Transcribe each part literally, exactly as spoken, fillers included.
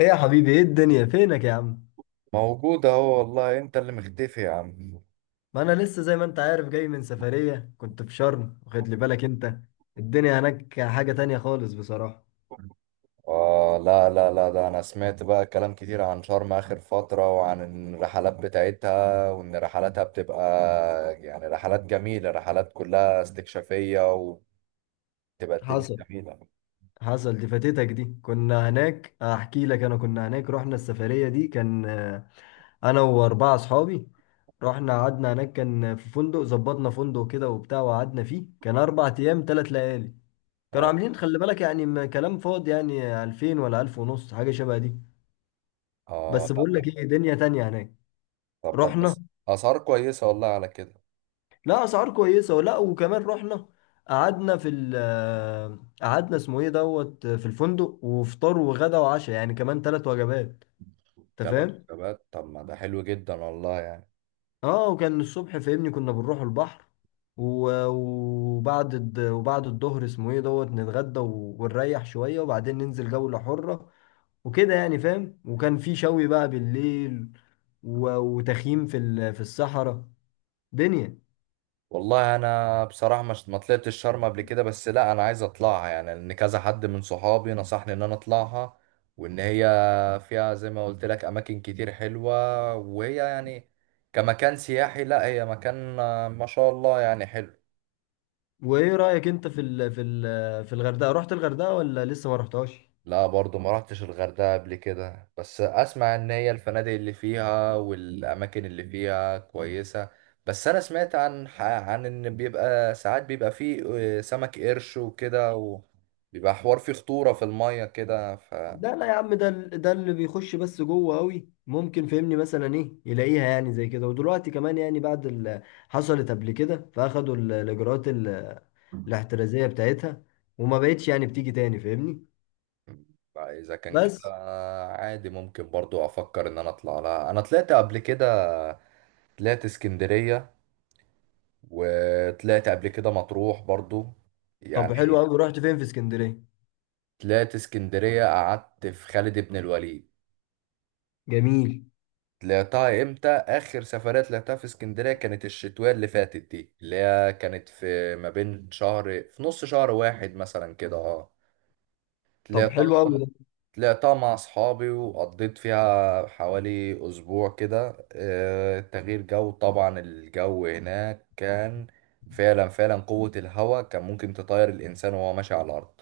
ايه يا حبيبي، ايه الدنيا؟ فينك يا عم؟ موجود اهو، والله انت اللي مختفي يا عم. ما انا لسه زي ما انت عارف جاي من سفرية، كنت في شرم، واخد لي بالك انت الدنيا هناك حاجة تانية خالص بصراحة. آه، لا لا لا، ده انا سمعت بقى كلام كتير عن شرم اخر فترة وعن الرحلات بتاعتها وان رحلاتها بتبقى يعني رحلات جميلة، رحلات كلها استكشافية، وبتبقى الدنيا حصل جميلة. حصل دي فاتتك. دي كنا هناك، احكي لك. انا كنا هناك، رحنا السفرية دي، كان آه، انا واربعة اصحابي. رحنا قعدنا هناك، كان في فندق، ظبطنا فندق كده وبتاع، وقعدنا فيه، كان اربع ايام ثلاث ليالي. كانوا اه. عاملين خلي بالك يعني م- كلام فاضي يعني ألفين ولا ألف ونص، حاجة شبه دي. اه، بس بقول لا. لك ايه، دنيا تانية هناك. طب ده رحنا. بس. اسعار كويسة والله على كده. لا اسعار كويسه ولا، وكمان رحنا. قعدنا في ال قعدنا اسمه ايه دوت في الفندق، وفطار وغدا وعشاء يعني، كمان ثلاث وجبات. انت تلات فاهم. وجبات، طب ما ده حلو جدا والله يعني. اه، وكان الصبح فاهمني كنا بنروح البحر، و- وبعد الد- وبعد الظهر اسمه ايه دوت نتغدى و- ونريح شويه، وبعدين ننزل جوله حره وكده يعني فاهم. وكان في شوي بقى بالليل، و- وتخييم في ال- في الصحراء. دنيا. والله انا بصراحه مش، ما طلعتش شرم قبل كده، بس لا انا عايز اطلعها، يعني ان كذا حد من صحابي نصحني ان انا اطلعها. وان هي فيها زي ما قلت لك اماكن كتير حلوه، وهي يعني كمكان سياحي، لا هي مكان آه، ما شاء الله يعني حلو. وايه رأيك انت في ال في ال في الغردقة؟ رحت الغردقة ولا لسه ما رحتهاش؟ لا برضو ما رحتش الغردقة قبل كده، بس اسمع ان هي الفنادق اللي فيها والاماكن اللي فيها كويسة. بس انا سمعت عن ح- عن ان بيبقى ساعات بيبقى فيه آه، سمك قرش وكده، وبيبقى حوار فيه خطورة في المية كده، ف لا لا يا عم، ده ال- ده اللي بيخش بس جوه قوي، ممكن فهمني مثلا ايه يلاقيها يعني زي كده. ودلوقتي كمان يعني بعد اللي حصلت قبل كده فاخدوا ال- الاجراءات ال- الاحترازية بتاعتها، وما بقتش يعني بتيجي تاني فاهمني. اذا كان بس. كده، عادي ممكن برضو افكر ان انا اطلع لها. انا طلعت قبل كده، طلعت اسكندرية، وطلعت قبل كده مطروح برضو طب حلو يعني. قوي، رحت فين في اسكندرية؟ طلعت اسكندرية، قعدت في خالد بن الوليد. جميل. طلعتها امتى آخر سفرية طلعتها في اسكندرية كانت الشتوية اللي فاتت دي، اللي هي كانت في ما بين شهر، في نص شهر واحد مثلا كده. اه، طب حلو طلعتها. قوي. طلعتها مع أصحابي وقضيت فيها حوالي أسبوع كده. آه، تغيير جو طبعا، الجو هناك كان فعلا فعلا، قوة الهواء كان ممكن تطير الإنسان وهو ماشي على الأرض.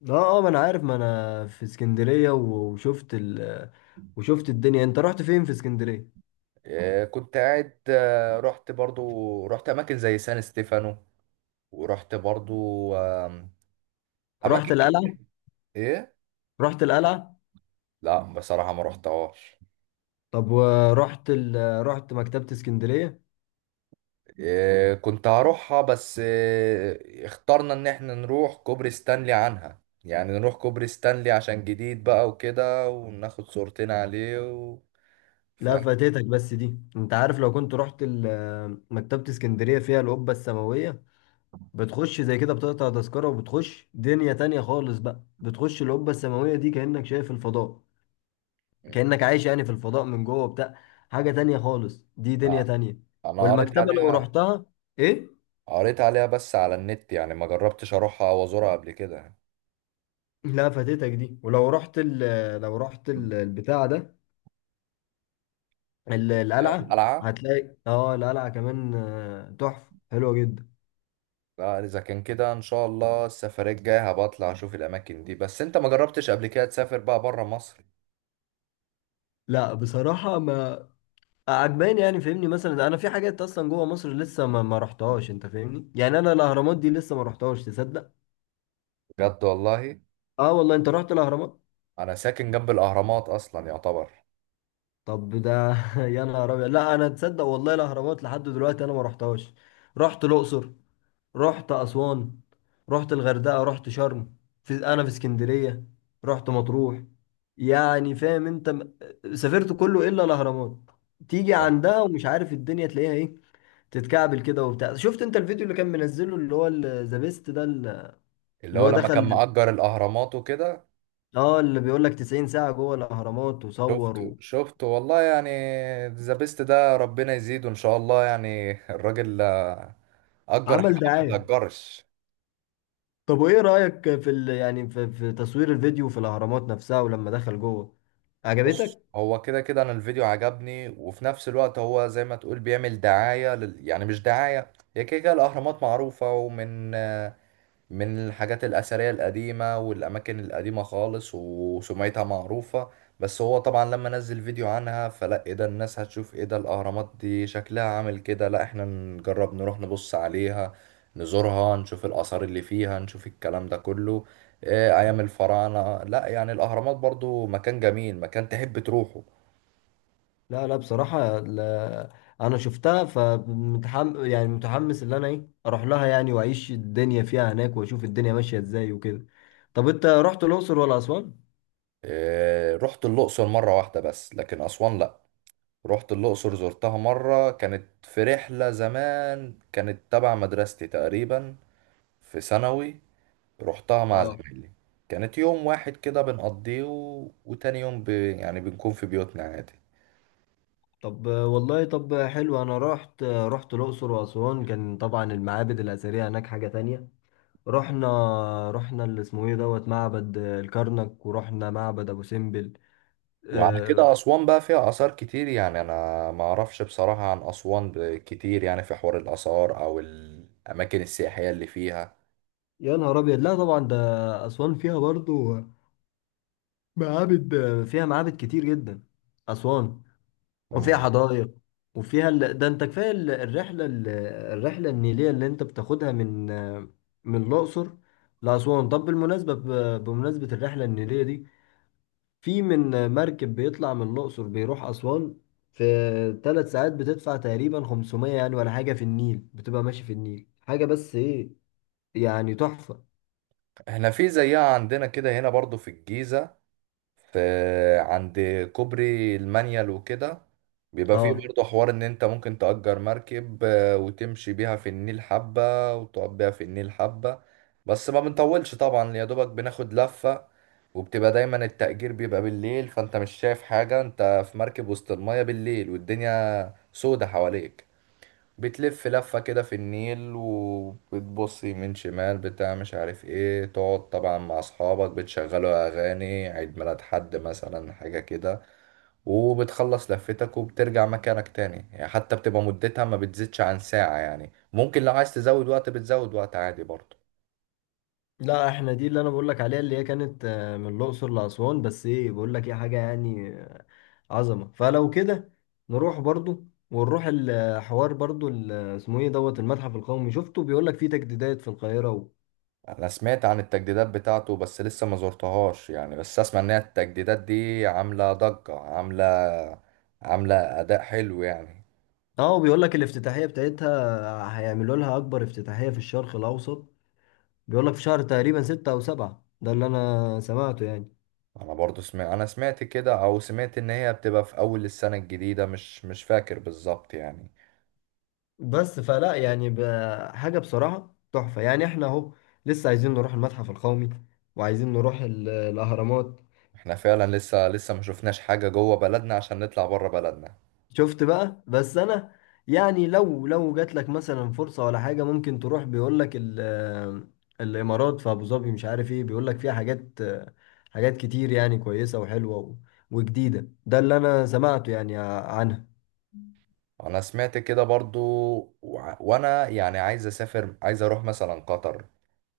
ده اه، اه، ما انا عارف ما انا في اسكندرية، و- وشفت ال وشفت الدنيا. انت رحت فين في اسكندرية؟ آه، كنت قاعد، آه، رحت برضو، رحت اماكن زي سان ستيفانو، ورحت برضو آم، اماكن رحت القلعة؟ ك- ايه. رحت القلعة؟ لا بصراحة ما رحتهاش. طب ورحت ال... رحت مكتبة اسكندرية؟ آه، كنت هروحها، بس آه، اخترنا ان احنا نروح كوبري ستانلي عنها، يعني نروح كوبري ستانلي عشان جديد بقى وكده، وناخد صورتين عليه و... ف... لا فاتتك بس دي. انت عارف لو كنت رحت ال... مكتبة اسكندرية فيها القبة السماوية، بتخش زي كده بتقطع تذكرة وبتخش دنيا تانية خالص بقى. بتخش القبة السماوية دي كأنك شايف الفضاء، مم. كأنك عايش يعني في الفضاء من جوه بتاع. حاجة تانية خالص، دي دنيا لا، تانية. انا قريت والمكتبة لو عليها. رحتها، ايه. قريت عليها بس على النت يعني، ما جربتش اروحها او ازورها قبل كده. لا فاتتك دي. ولو رحت ال... لو رحت ال... البتاع ده، ال- القلعة، قلعة. هتلاقي اه القلعة كمان آه، تحفة حلوة جدا. لا، اذا كان كده ان شاء الله السفرية الجاية هبقى اطلع اشوف الاماكن دي. بس انت ما جربتش قبل كده تسافر بقى بره مصر؟ لا بصراحة ما عجباني يعني فاهمني. مثلا انا في حاجات اصلا جوه مصر لسه ما, ما رحتهاش، انت فاهمني؟ يعني انا الاهرامات دي لسه ما رحتهاش، تصدق؟ بجد والله؟ اه والله، انت رحت الاهرامات؟ انا ساكن جنب الاهرامات اصلا يعتبر. طب ده يا نهار ابيض. لا انا تصدق والله الاهرامات لحد دلوقتي انا ما رحتهاش. رحت الاقصر، رحت أسوان، رحت الغردقة، رحت شرم، في، أنا في اسكندرية، رحت مطروح، يعني فاهم أنت م- سافرت كله إلا الأهرامات. تيجي عندها ومش عارف الدنيا تلاقيها إيه، تتكعبل كده وبتاع. شفت أنت الفيديو اللي كان منزله اللي هو ذا بيست ده، اللي اللي هو هو لما كان دخل؟ مأجر الاهرامات وكده. اه اللي بيقول لك تسعين ساعة جوه الأهرامات، شفته وصور شفته والله يعني. ذا بيست ده ربنا يزيده ان شاء الله يعني. الراجل آه، اجر حاجة وعمل ما دعاية. بتتأجرش. طب وإيه رأيك في ال... يعني في... في تصوير الفيديو في الأهرامات نفسها، ولما دخل جوه، بص، عجبتك؟ هو كده كده انا الفيديو عجبني، وفي نفس الوقت هو زي ما تقول بيعمل دعاية لل... يعني مش دعاية، هي كده كده الاهرامات معروفة ومن من الحاجات الأثرية القديمة والأماكن القديمة خالص وسمعتها معروفة. بس هو طبعا لما نزل فيديو عنها، فلا ايه ده، الناس هتشوف ايه ده، الأهرامات دي شكلها عامل كده. لا، احنا نجرب نروح نبص عليها، نزورها، نشوف الآثار اللي فيها، نشوف الكلام ده كله. إيه أيام الفراعنة. لا يعني الأهرامات برضو مكان جميل، مكان تحب تروحه. لا لا بصراحة، لا أنا شفتها، فمتحم يعني متحمس إن أنا إيه أروح لها يعني، وأعيش الدنيا فيها هناك، وأشوف الدنيا ماشية إزاي وكده. طب أنت رحت الأقصر ولا أسوان؟ إيه، رحت الأقصر مرة واحدة بس، لكن أسوان لا. رحت الأقصر، زرتها مرة، كانت في رحلة زمان كانت تبع مدرستي تقريبا، في ثانوي. رحتها مع آه. زمايلي. كانت يوم واحد كده بنقضيه، و... وتاني يوم ب... يعني بنكون في بيوتنا عادي. طب والله، طب حلو. أنا رحت رحت الأقصر وأسوان، كان طبعا المعابد الأثرية هناك حاجة تانية. رحنا رحنا اللي اسمه إيه دوت معبد الكرنك، ورحنا معبد أبو سمبل. وعلى آه. كده أسوان بقى فيها آثار كتير يعني، أنا ما أعرفش بصراحة عن أسوان ب- كتير، يعني في حوار الآثار أو الأماكن السياحية اللي فيها. يا نهار أبيض، لا طبعا ده أسوان فيها برضو معابد، فيها معابد كتير جدا أسوان. وفيها مم. حدائق، وفيها ال... ده انت كفاية ال- الرحلة ال- الرحلة النيلية اللي انت بتاخدها من من الأقصر لأسوان. طب بالمناسبة ب... بمناسبة الرحلة النيلية دي في من مركب بيطلع من الأقصر بيروح أسوان في ثلاث ساعات، بتدفع تقريبا خمسمية يعني ولا حاجة، في النيل بتبقى ماشي في النيل، حاجة بس ايه يعني تحفة. احنا في زيها عندنا كده هنا برضو في الجيزة، في عند كوبري المانيال وكده، بيبقى فيه اه، برضه حوار ان انت ممكن تأجر مركب، آه، وتمشي بيها في النيل حبة، وتقعد بيها في النيل حبة. بس ما بنطولش طبعا، يا دوبك بناخد لفة. وبتبقى دايما التأجير بيبقى بالليل، فانت مش شايف حاجة، انت في مركب وسط المية بالليل والدنيا سودة حواليك. بتلف لفة كده في النيل، وبتبص يمين شمال بتاع مش عارف ايه، تقعد طبعا مع اصحابك بتشغلوا اغاني عيد ميلاد حد مثلا، حاجة كده. وبتخلص لفتك وبترجع مكانك تاني، يعني حتى بتبقى مدتها ما بتزيدش عن ساعة يعني، ممكن لو عايز تزود وقت بتزود وقت عادي برضه. لا احنا دي اللي انا بقول لك عليها، اللي هي كانت آه، من الاقصر لاسوان، بس ايه بقول لك ايه حاجه يعني آه، عظمه. فلو كده نروح برضو، ونروح الحوار برضو ال- آه، اسمه ايه دوت المتحف القومي، شفته بيقول لك فيه تجديدات في القاهره و... انا سمعت عن التجديدات بتاعته، بس لسه ما زرتهاش يعني، بس اسمع ان هي التجديدات دي عاملة ضجة، عاملة عاملة اداء حلو يعني. اه، وبيقول لك الافتتاحيه بتاعتها آه، هيعملوا لها اكبر افتتاحيه في الشرق الاوسط. بيقول لك في شهر تقريبا ستة او سبعة، ده اللي انا سمعته يعني. انا برضو سمعت، انا سمعت كده، او سمعت ان هي بتبقى في اول السنة الجديدة، مش مش فاكر بالظبط يعني. بس فلا يعني ب- حاجة بصراحة تحفة يعني. احنا اهو لسه عايزين نروح المتحف القومي، وعايزين نروح ال- الأهرامات. احنا فعلا لسه لسه ما شفناش حاجة جوه بلدنا عشان نطلع بره بلدنا. شفت بقى؟ بس أنا يعني لو لو جات لك مثلا فرصة ولا حاجة ممكن تروح، بيقول لك ال- الإمارات في أبو ظبي مش عارف ايه، بيقول لك فيها حاجات، حاجات كتير يعني كويسة وحلوة و- وجديدة. ده اللي أنا سمعته يعني عنها. انا سمعت كده برضو. وع- وانا يعني عايز اسافر، عايز اروح مثلا قطر،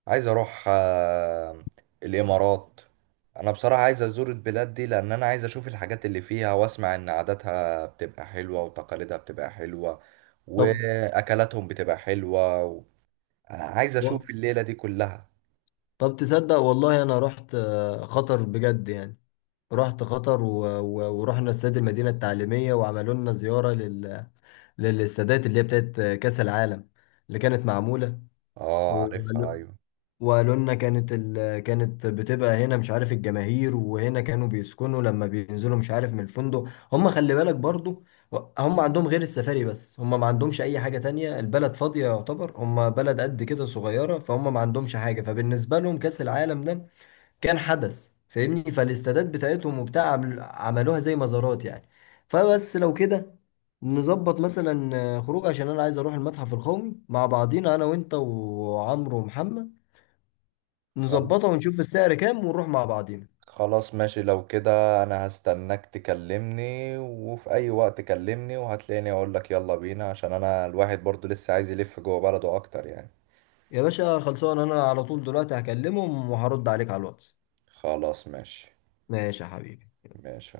عايز اروح آه، الامارات. انا بصراحة عايز ازور البلاد دي، لان انا عايز اشوف الحاجات اللي فيها واسمع ان عاداتها بتبقى حلوة وتقاليدها بتبقى حلوة طب واكلاتهم بتبقى حلوة. انا عايز و- اشوف الليلة دي كلها. طب تصدق والله، أنا رحت آه، خطر بجد يعني، رحت قطر و... و... ورحنا استاد المدينة التعليمية، وعملوا لنا زيارة لل... للاستادات اللي هي بتاعت كأس العالم اللي كانت معمولة. اه، عارفها، وقالوا ايوه. وقالوا لنا كانت ال... كانت بتبقى هنا مش عارف الجماهير، وهنا كانوا بيسكنوا لما بينزلوا مش عارف من الفندق. هم خلي بالك برضو هم عندهم غير السفاري، بس هم ما عندهمش أي حاجة تانية، البلد فاضية يعتبر، هم بلد قد كده صغيرة، فهم ما عندهمش حاجة. فبالنسبة لهم كأس العالم ده كان حدث فاهمني، فالاستادات بتاعتهم وبتاع عمل- عملوها زي مزارات يعني. فبس لو كده نظبط مثلا آه، خروج، عشان انا عايز اروح المتحف القومي مع بعضينا، انا وانت وعمرو ومحمد، خلاص. نظبطها ونشوف السعر كام، ونروح مع بعضينا. خلاص ماشي لو كده، انا هستناك تكلمني، وفي اي وقت كلمني وهتلاقيني اقول لك يلا بينا، عشان انا الواحد برضو لسه عايز يلف جوه بلده اكتر يعني. يا باشا خلصان، انا على طول دلوقتي هكلمهم وهرد عليك على الواتس. خلاص ماشي. ماشي يا حبيبي. ماشي.